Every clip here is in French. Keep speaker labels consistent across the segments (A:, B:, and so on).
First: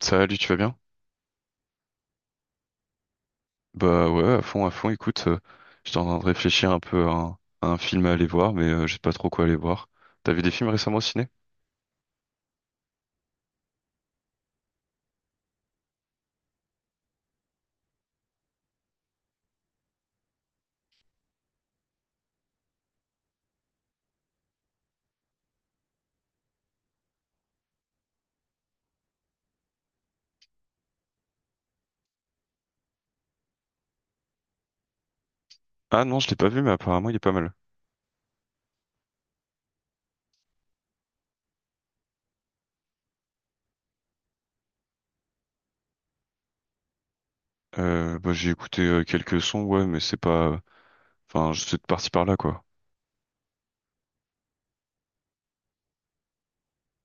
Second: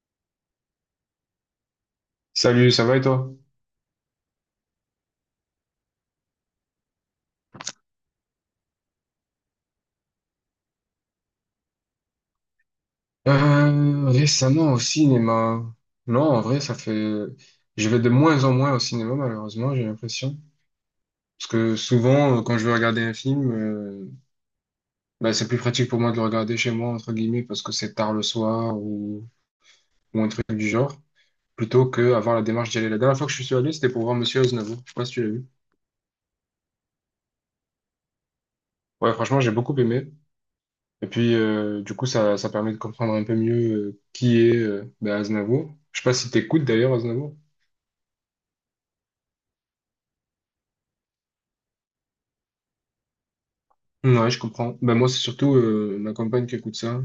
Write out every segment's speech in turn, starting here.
A: Salut, tu vas bien?
B: Salut, ça va et toi?
A: Bah ouais, à fond, à fond. Écoute, j'étais en train de réfléchir un peu à à un film à aller voir, mais je sais pas trop quoi aller voir. T'as vu des films récemment au ciné?
B: Récemment au cinéma. Non, en vrai, ça fait Je vais de moins en moins au cinéma, malheureusement, j'ai l'impression. Parce que souvent, quand je veux regarder un film, bah, c'est plus pratique pour moi de le regarder chez moi, entre guillemets, parce que c'est tard le soir ou un truc du genre, plutôt que avoir la démarche d'y aller. La dernière fois que je suis allé, c'était pour voir Monsieur Aznavour. Je sais pas si tu l'as vu.
A: Ah non, je l'ai pas vu, mais apparemment il est pas mal.
B: Ouais, franchement, j'ai beaucoup aimé. Et puis, du coup, ça permet de comprendre un peu mieux qui est bah, Aznavour. Je sais pas si t'écoutes d'ailleurs Aznavour.
A: Bah, j'ai écouté quelques sons, ouais, mais c'est pas. Enfin, je suis parti par là, quoi.
B: Ouais, je comprends. Ben moi, c'est surtout ma compagne qui écoute ça.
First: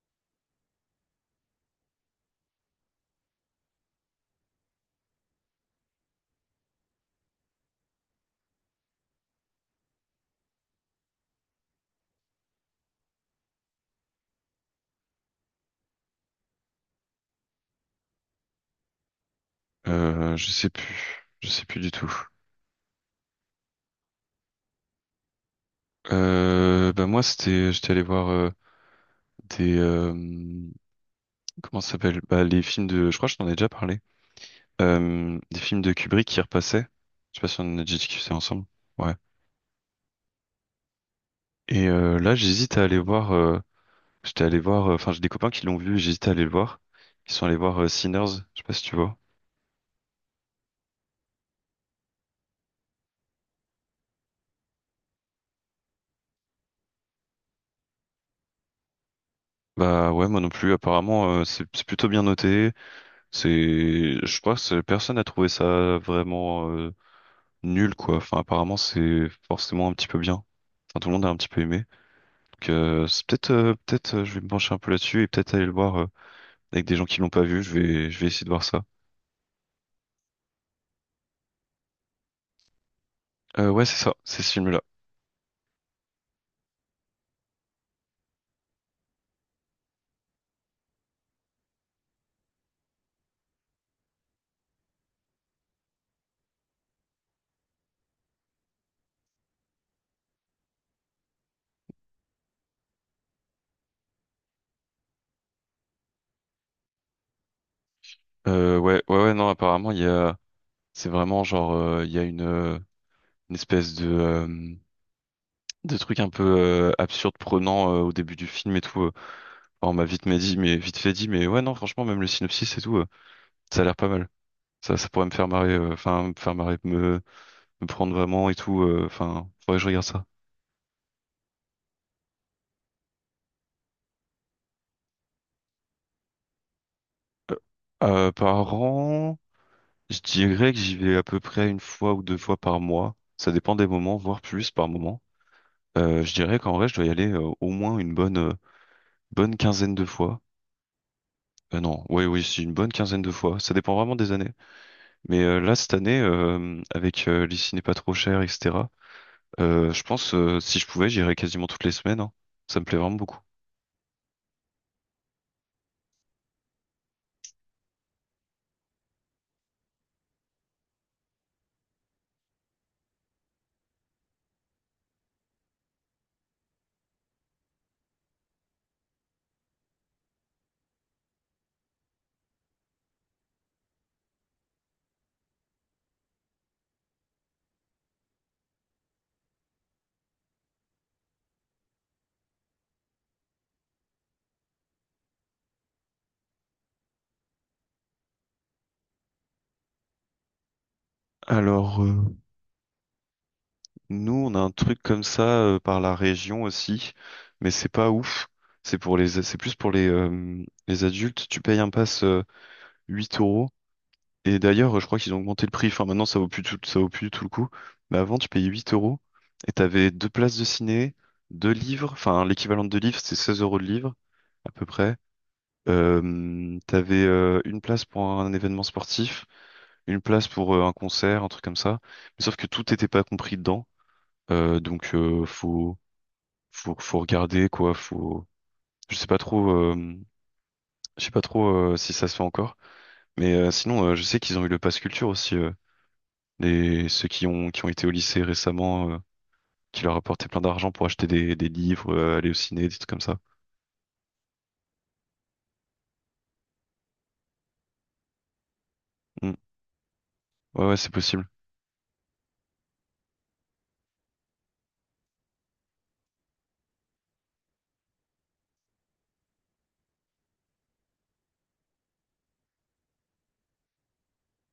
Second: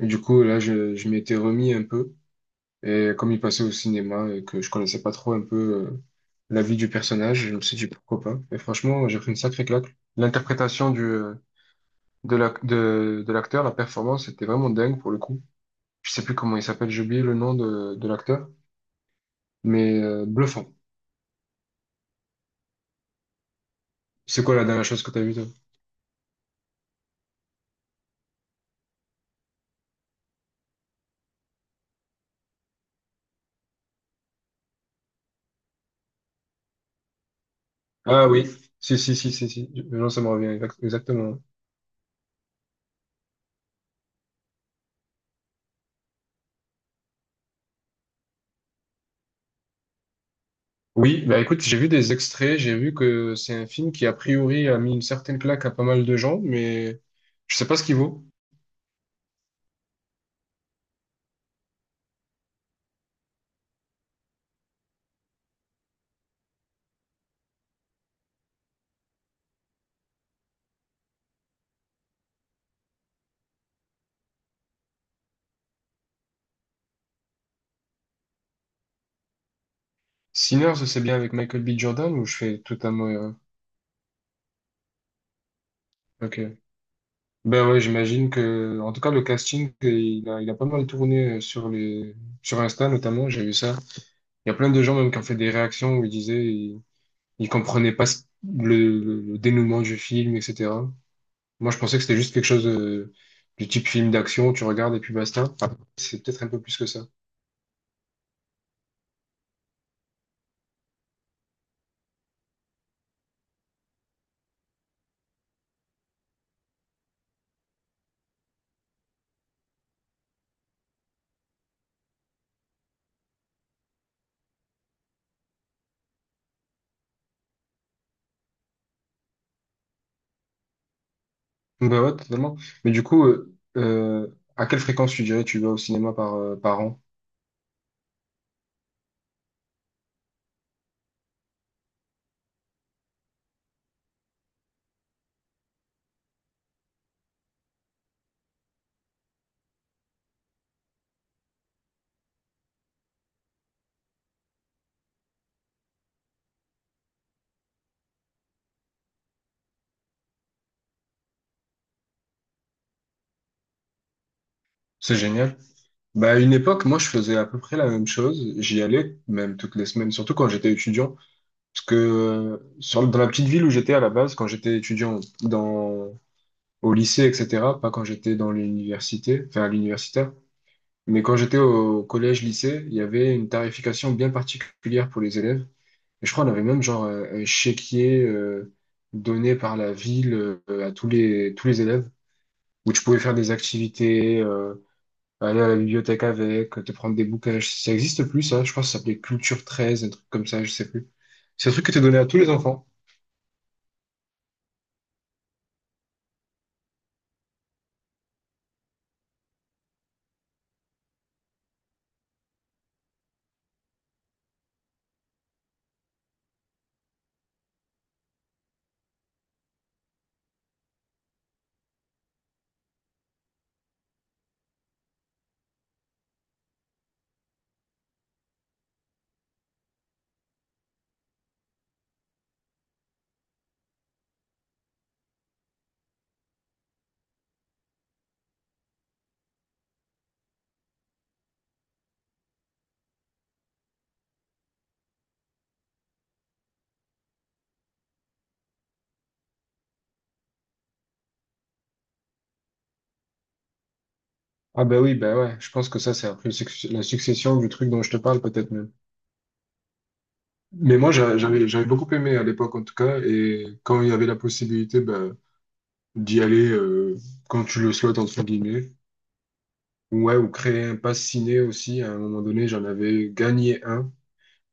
B: Et du coup, là, je m'étais remis un peu. Et comme il passait au cinéma et que je connaissais pas trop un peu euh, la vie du personnage, je me suis dit pourquoi pas. Et franchement, j'ai pris une sacrée claque. L'interprétation du de l'acteur, la performance était vraiment dingue pour le coup. Je sais plus comment il s'appelle, j'ai oublié le nom de l'acteur, mais
A: Je sais
B: bluffant.
A: plus, je sais plus du tout.
B: C'est quoi la dernière chose que t'as vue, toi?
A: Bah moi, c'était, j'étais allé voir des, euh, comment ça s'appelle? Bah les films de, je crois que je t'en ai déjà parlé. Des films de Kubrick qui repassaient. Je sais pas si on en a déjà
B: Ah
A: discuté
B: oui,
A: ensemble.
B: si,
A: Ouais.
B: si, si, si, si. Non, ça me revient exactement.
A: Et là, j'hésite à aller voir. J'étais allé voir. Enfin, j'ai des copains qui l'ont vu. Et j'hésite à aller le voir. Ils sont allés voir Sinners. Je sais pas si tu vois.
B: Oui, bah écoute, j'ai vu des extraits, j'ai vu que c'est un film qui a priori a mis une certaine claque à pas mal de gens, mais je sais pas ce qu'il vaut.
A: Bah ouais, moi non plus. Apparemment, c'est plutôt bien noté. C'est, je crois que personne n'a trouvé ça vraiment nul quoi. Enfin, apparemment, c'est forcément un petit peu bien. Enfin, tout le monde a un petit peu aimé. Donc, c'est peut-être, je vais me pencher un peu là-dessus et peut-être aller le voir avec des gens qui l'ont pas vu. Je vais essayer de voir ça.
B: Sinners, c'est bien avec Michael B. Jordan ou je fais totalement erreur?
A: Ouais, c'est ça. C'est ce film-là.
B: Ok. Ben ouais, j'imagine que, en tout cas, le casting, il a pas mal tourné sur sur Insta notamment, j'ai vu ça. Il y a plein de gens même qui ont fait des réactions où ils disaient, ils comprenaient pas le dénouement du film, etc. Moi, je pensais que c'était juste quelque chose du type film d'action, tu regardes et puis basta. Ah, c'est peut-être un peu plus que ça.
A: Ouais. Non, apparemment, il y a. C'est vraiment genre, il y a une espèce de, de truc un peu absurde, prenant au début du film et tout. Enfin, on m'a vite, mais dit, mais vite fait dit, mais ouais, non, franchement, même le synopsis et tout, ça a l'air pas mal. Ça pourrait me faire marrer, enfin, me faire marrer, me prendre vraiment et tout. Enfin, faudrait que je regarde ça.
B: Bah ouais, totalement. Mais du coup, à quelle fréquence tu dirais tu vas au cinéma par, par an?
A: Euh, par an, je dirais que j'y vais à peu près une fois ou deux fois par mois. Ça dépend des moments, voire plus par moment. Je dirais qu'en vrai, je dois y aller au moins une bonne, bonne quinzaine de fois. Non, oui, oui, c'est une bonne quinzaine de fois. Ça dépend vraiment des années. Mais là, cette année, avec les ciné pas trop chers, etc., je pense, si je pouvais, j'irais quasiment toutes les semaines, hein. Ça me plaît vraiment beaucoup.
B: C'est génial. Bah, à une époque, moi, je faisais à peu près la même chose. J'y allais, même toutes les semaines, surtout quand j'étais étudiant. Parce que dans la petite ville où j'étais à la base, quand j'étais étudiant dans, au lycée, etc., pas quand j'étais dans l'université, enfin à l'universitaire, mais quand j'étais au collège-lycée, il y avait une tarification bien particulière pour les élèves. Et je crois qu'on avait même genre un chéquier donné par la ville à tous les élèves, où tu pouvais faire des activités, aller à la bibliothèque avec, te prendre des bouquins. Ça existe plus, ça. Je crois que ça s'appelait Culture 13, un truc comme ça, je sais plus. C'est un truc qui
A: Alors,
B: était donné à tous les enfants.
A: nous, on a un truc comme ça par la région aussi, mais c'est pas ouf. C'est pour les, c'est plus pour les adultes. Tu payes un pass 8 euros. Et d'ailleurs, je crois qu'ils ont augmenté le prix. Enfin, maintenant, ça vaut plus tout, ça vaut plus du tout le coup. Mais avant, tu payais 8 euros et t'avais deux places de ciné, deux livres. Enfin, l'équivalent de deux livres, c'est 16 euros de livre, à peu près. T'avais une place pour un événement sportif, une place pour un concert, un truc comme ça. Mais sauf que tout n'était pas compris dedans. Donc, faut regarder quoi. Faut, je sais pas trop, je sais pas trop si ça se fait encore. Mais sinon, je sais qu'ils ont eu le pass culture aussi. Les, ceux qui ont été au lycée récemment, qui leur apportaient plein d'argent pour acheter des livres, aller au ciné, des trucs comme ça.
B: Ah bah oui, bah ouais, je pense que ça, c'est après la succession du truc dont je te parle, peut-être même.
A: Hmm. Ouais, ouais,
B: Mais
A: c'est
B: moi,
A: possible.
B: j'avais beaucoup aimé à l'époque, en tout cas, et quand il y avait la possibilité bah, d'y aller quand tu le souhaites, entre guillemets. Ouais, ou créer un pass ciné aussi. À un moment donné, j'en avais gagné un.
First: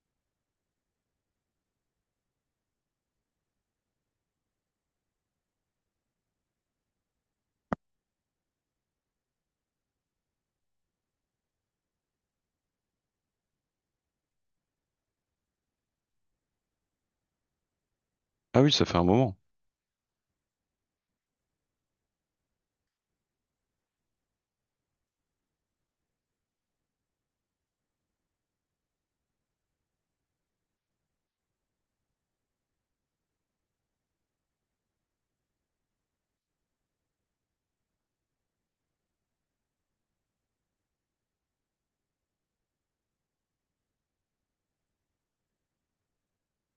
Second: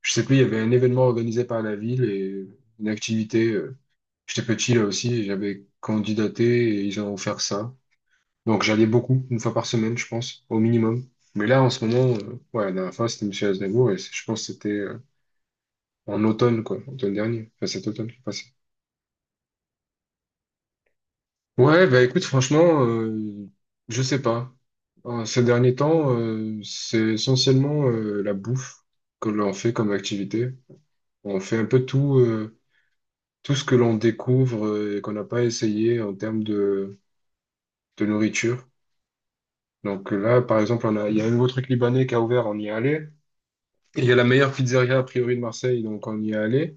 B: Je sais plus, il y avait un événement organisé par la ville et une activité. J'étais petit là aussi et j'avais candidaté et ils ont offert ça. Donc j'allais beaucoup, une fois par semaine, je pense, au minimum. Mais là, en ce moment, ouais, la dernière fois, c'était Monsieur Aznavour et je pense que c'était en automne, quoi, automne dernier, enfin cet automne qui est…
A: Ah oui, ça fait un moment.
B: Ouais, bah écoute, franchement, je sais pas. En ces derniers temps, c'est essentiellement la bouffe que l'on fait comme activité. On fait un peu tout, tout ce que l'on découvre et qu'on n'a pas essayé en termes de nourriture. Donc là, par exemple, il y a un nouveau truc libanais qui a ouvert, on y est allé. Et il y a la meilleure pizzeria a priori de Marseille, donc on y est allé.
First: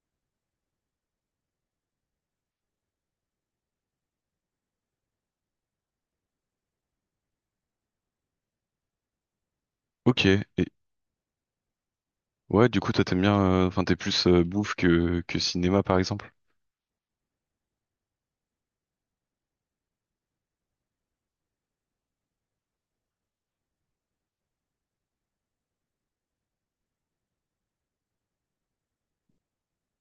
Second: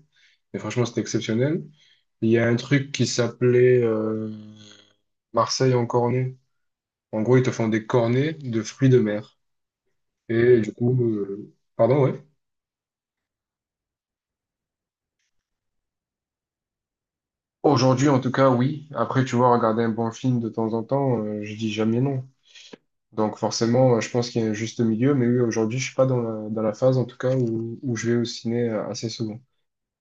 B: Et franchement, c'était exceptionnel. Il y a un truc qui s'appelait Marseille en cornet. En gros, ils te font des cornets de fruits de mer.
A: Ok.
B: Et
A: Et
B: du coup, pardon, ouais.
A: ouais, du coup, toi, t'aimes bien, enfin, t'es plus bouffe que cinéma, par exemple.
B: Aujourd'hui, en tout cas, oui. Après, tu vois, regarder un bon film de temps en temps, je dis jamais non. Donc forcément, je pense qu'il y a un juste milieu. Mais oui, aujourd'hui, je suis pas dans dans la phase, en tout cas, où je vais au ciné assez souvent.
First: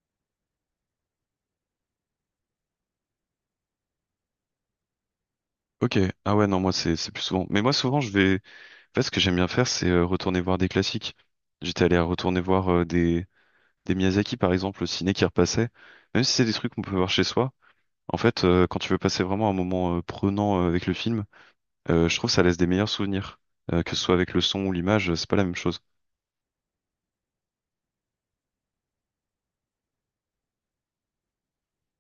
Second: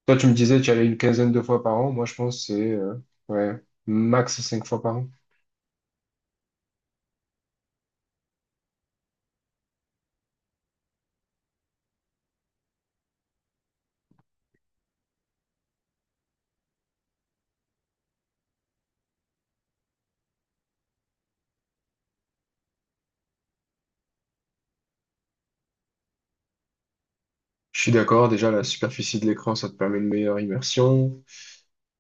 B: Toi, tu me disais, tu y allais une quinzaine de fois par an. Moi, je pense que c'est ouais, max cinq fois par an.
A: Ok. Ah ouais, non, moi, c'est plus souvent. Mais moi, souvent, je vais. En fait, ce que j'aime bien faire, c'est retourner voir des classiques. J'étais allé retourner voir des Miyazaki, par exemple, au ciné qui repassaient. Même si c'est des trucs qu'on peut voir chez soi. En fait, quand tu veux passer vraiment un moment prenant avec le film, je trouve que ça laisse des meilleurs souvenirs. Que ce soit avec le son ou l'image, c'est pas la même chose.
B: Je suis d'accord. Déjà, la superficie de l'écran, ça te permet une meilleure immersion.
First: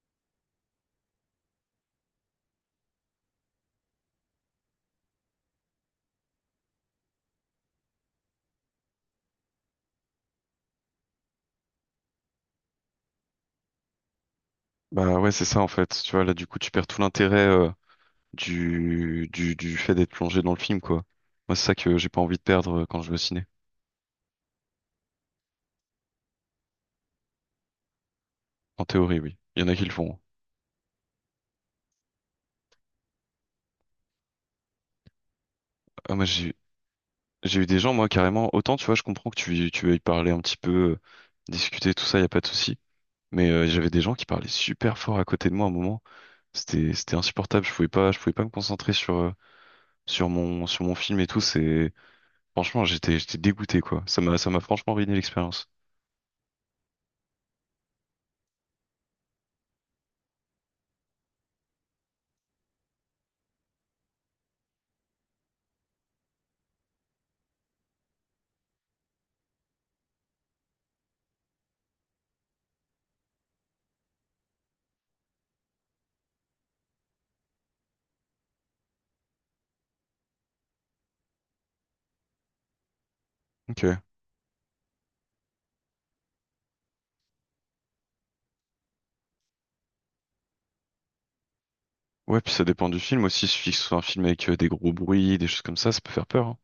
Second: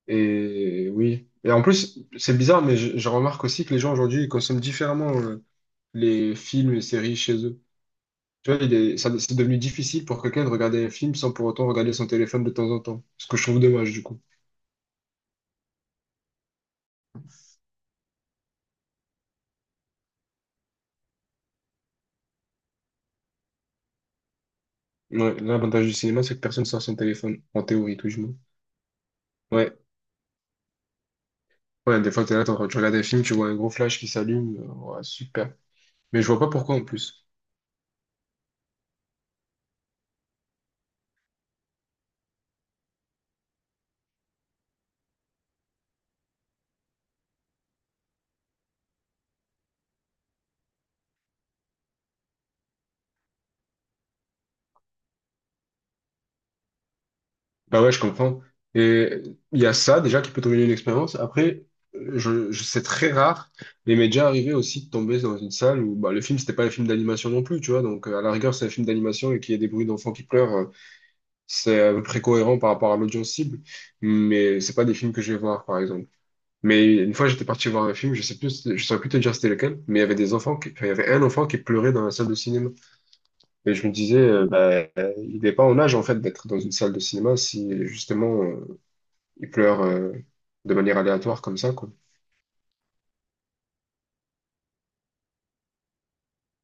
B: Et oui. Et en plus, c'est bizarre, mais je remarque aussi que les gens aujourd'hui, ils consomment différemment les films et séries chez eux. Tu vois, c'est devenu difficile pour quelqu'un de regarder un film sans pour autant regarder son téléphone de temps en temps. Ce que je trouve dommage, du coup.
A: Bah ouais, c'est ça en fait. Tu vois, là du coup, tu perds tout l'intérêt du fait d'être plongé dans le film, quoi. Moi, c'est ça que j'ai pas envie de perdre quand je vais au ciné.
B: Ouais, l'avantage du cinéma, c'est que personne sort son téléphone, en théorie, tout du moins.
A: En théorie, oui. Il y en a
B: Ouais,
A: qui le font, hein.
B: ouais, des fois, t'es là, t'es en train de regarder un film, tu vois un gros flash qui s'allume. Ouais, super.
A: Ah,
B: Mais
A: moi,
B: je vois pas
A: j'ai
B: pourquoi en plus.
A: j'ai eu des gens, moi, carrément. Autant, tu vois, je comprends que tu veuilles parler un petit peu, discuter, tout ça, y a pas de souci. Mais j'avais des gens qui parlaient super fort à côté de moi à un moment. C'était, c'était insupportable. Je pouvais pas me concentrer sur, sur mon film et tout. C'est. Franchement, j'étais dégoûté quoi. Ça m'a franchement ruiné l'expérience.
B: Bah ouais, je comprends. Et il y a ça déjà qui peut te une expérience. Après, c'est très rare, mais il m'est déjà arrivé aussi de tomber dans une salle où bah, le film, c'était pas un film d'animation non plus, tu vois. Donc, à la rigueur, c'est un film d'animation et qu'il y ait des bruits d'enfants qui pleurent, c'est à peu près cohérent par rapport à l'audience cible. Mais c'est pas des films que je vais voir, par exemple. Mais une fois, j'étais parti voir un film, je sais plus, je saurais plus te dire c'était lequel, mais il y avait des enfants qui, enfin, il y avait un enfant qui pleurait dans la salle de cinéma. Et
A: Ok.
B: je me disais, il n'est pas en âge, en fait, d'être dans une salle de cinéma si, justement, il pleure de manière aléatoire comme ça, quoi.
A: Ouais, puis ça dépend du film aussi. Il suffit que ce soit un film avec des gros bruits, des choses comme ça peut faire peur, hein.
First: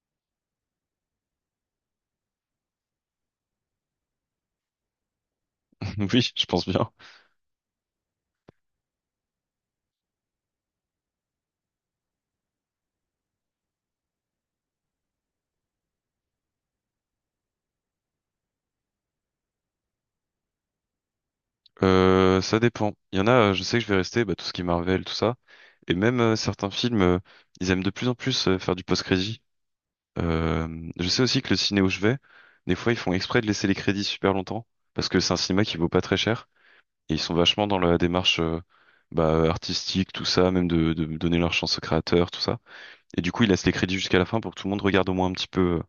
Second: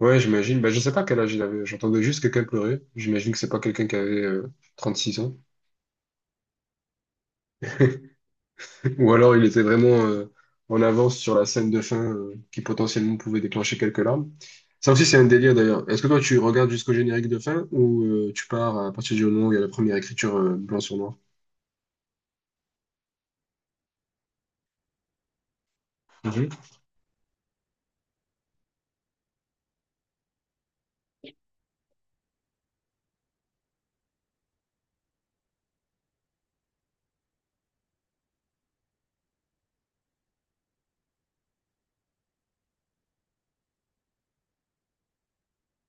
B: Ouais, j'imagine. Bah, je sais pas quel âge il avait. J'entendais juste quelqu'un pleurer. J'imagine que c'est pas quelqu'un qui avait six ans.
A: Oui, je pense bien.
B: Ou alors il était vraiment en avance sur la scène de fin qui potentiellement pouvait déclencher quelques larmes. Ça aussi, c'est un délire d'ailleurs. Est-ce que toi, tu regardes jusqu'au générique de fin ou tu pars à partir du moment où il y a la première écriture blanc sur noir?
A: Ça dépend. Il y en a, je sais que je vais rester, bah, tout ce qui est Marvel, tout ça. Et même
B: Mhm.
A: certains films, ils aiment de plus en plus faire du post-crédit. Je sais aussi que le ciné où je vais, des fois ils font exprès de laisser les crédits super longtemps, parce que c'est un cinéma qui vaut pas très cher. Et ils sont vachement dans la démarche bah, artistique, tout ça, même de donner leur chance aux créateurs, tout ça. Et du coup, il laisse les crédits jusqu'à la fin pour que tout le monde regarde au moins un petit peu,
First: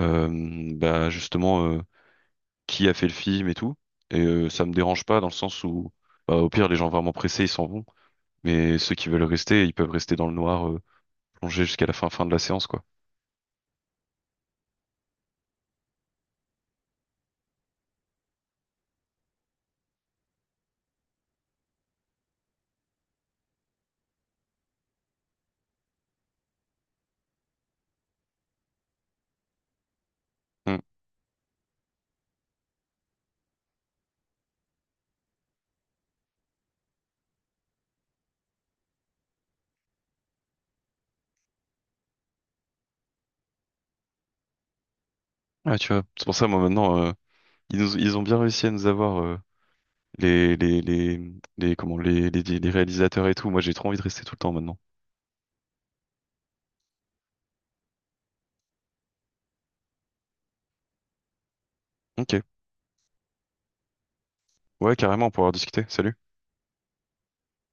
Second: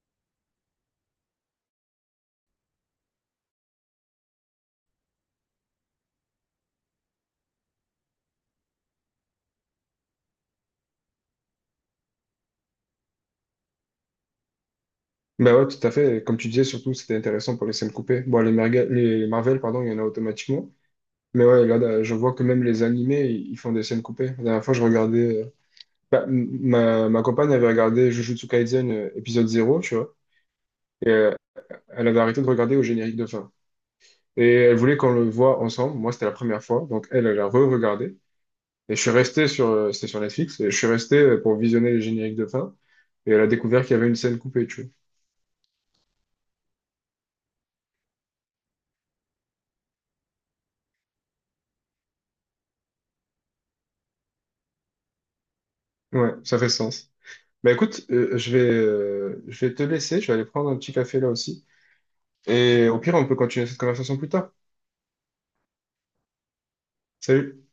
A: bah, justement, qui a fait le film et tout. Et ça me dérange pas dans le sens où, bah, au pire, les gens vraiment pressés, ils s'en vont. Mais ceux qui veulent rester, ils peuvent rester dans le noir, plongés jusqu'à la fin, fin de la séance, quoi.
B: Bah ouais, tout à fait. Comme tu disais, surtout, c'était intéressant pour les scènes coupées. Bon, les Marvel, pardon, il y en a automatiquement. Mais ouais, là, je vois que même les animés, ils font des scènes coupées. La dernière fois, je regardais. Ma compagne avait regardé Jujutsu Kaisen épisode 0, tu vois.
A: Hmm.
B: Et elle avait arrêté de regarder au générique de fin. Et elle voulait qu'on le voit ensemble. Moi, c'était la première fois. Donc, elle a re-regardé. Et je suis resté sur. C'était sur Netflix. Et je suis resté pour visionner les génériques de fin. Et elle a découvert qu'il y avait une scène coupée, tu
A: Ouais, tu vois. C'est pour ça, moi, maintenant, ils ont bien réussi à nous avoir, les, les, les, les, comment, les réalisateurs et tout. Moi, j'ai trop envie de rester tout le temps maintenant.
B: vois. Ouais, ça fait sens. Bah écoute, je vais te laisser. Je vais aller prendre un petit café là aussi.
A: Ok.
B: Et au pire, on peut continuer cette conversation plus tard.
A: Ouais, carrément, pour avoir discuté. Salut.
B: Salut.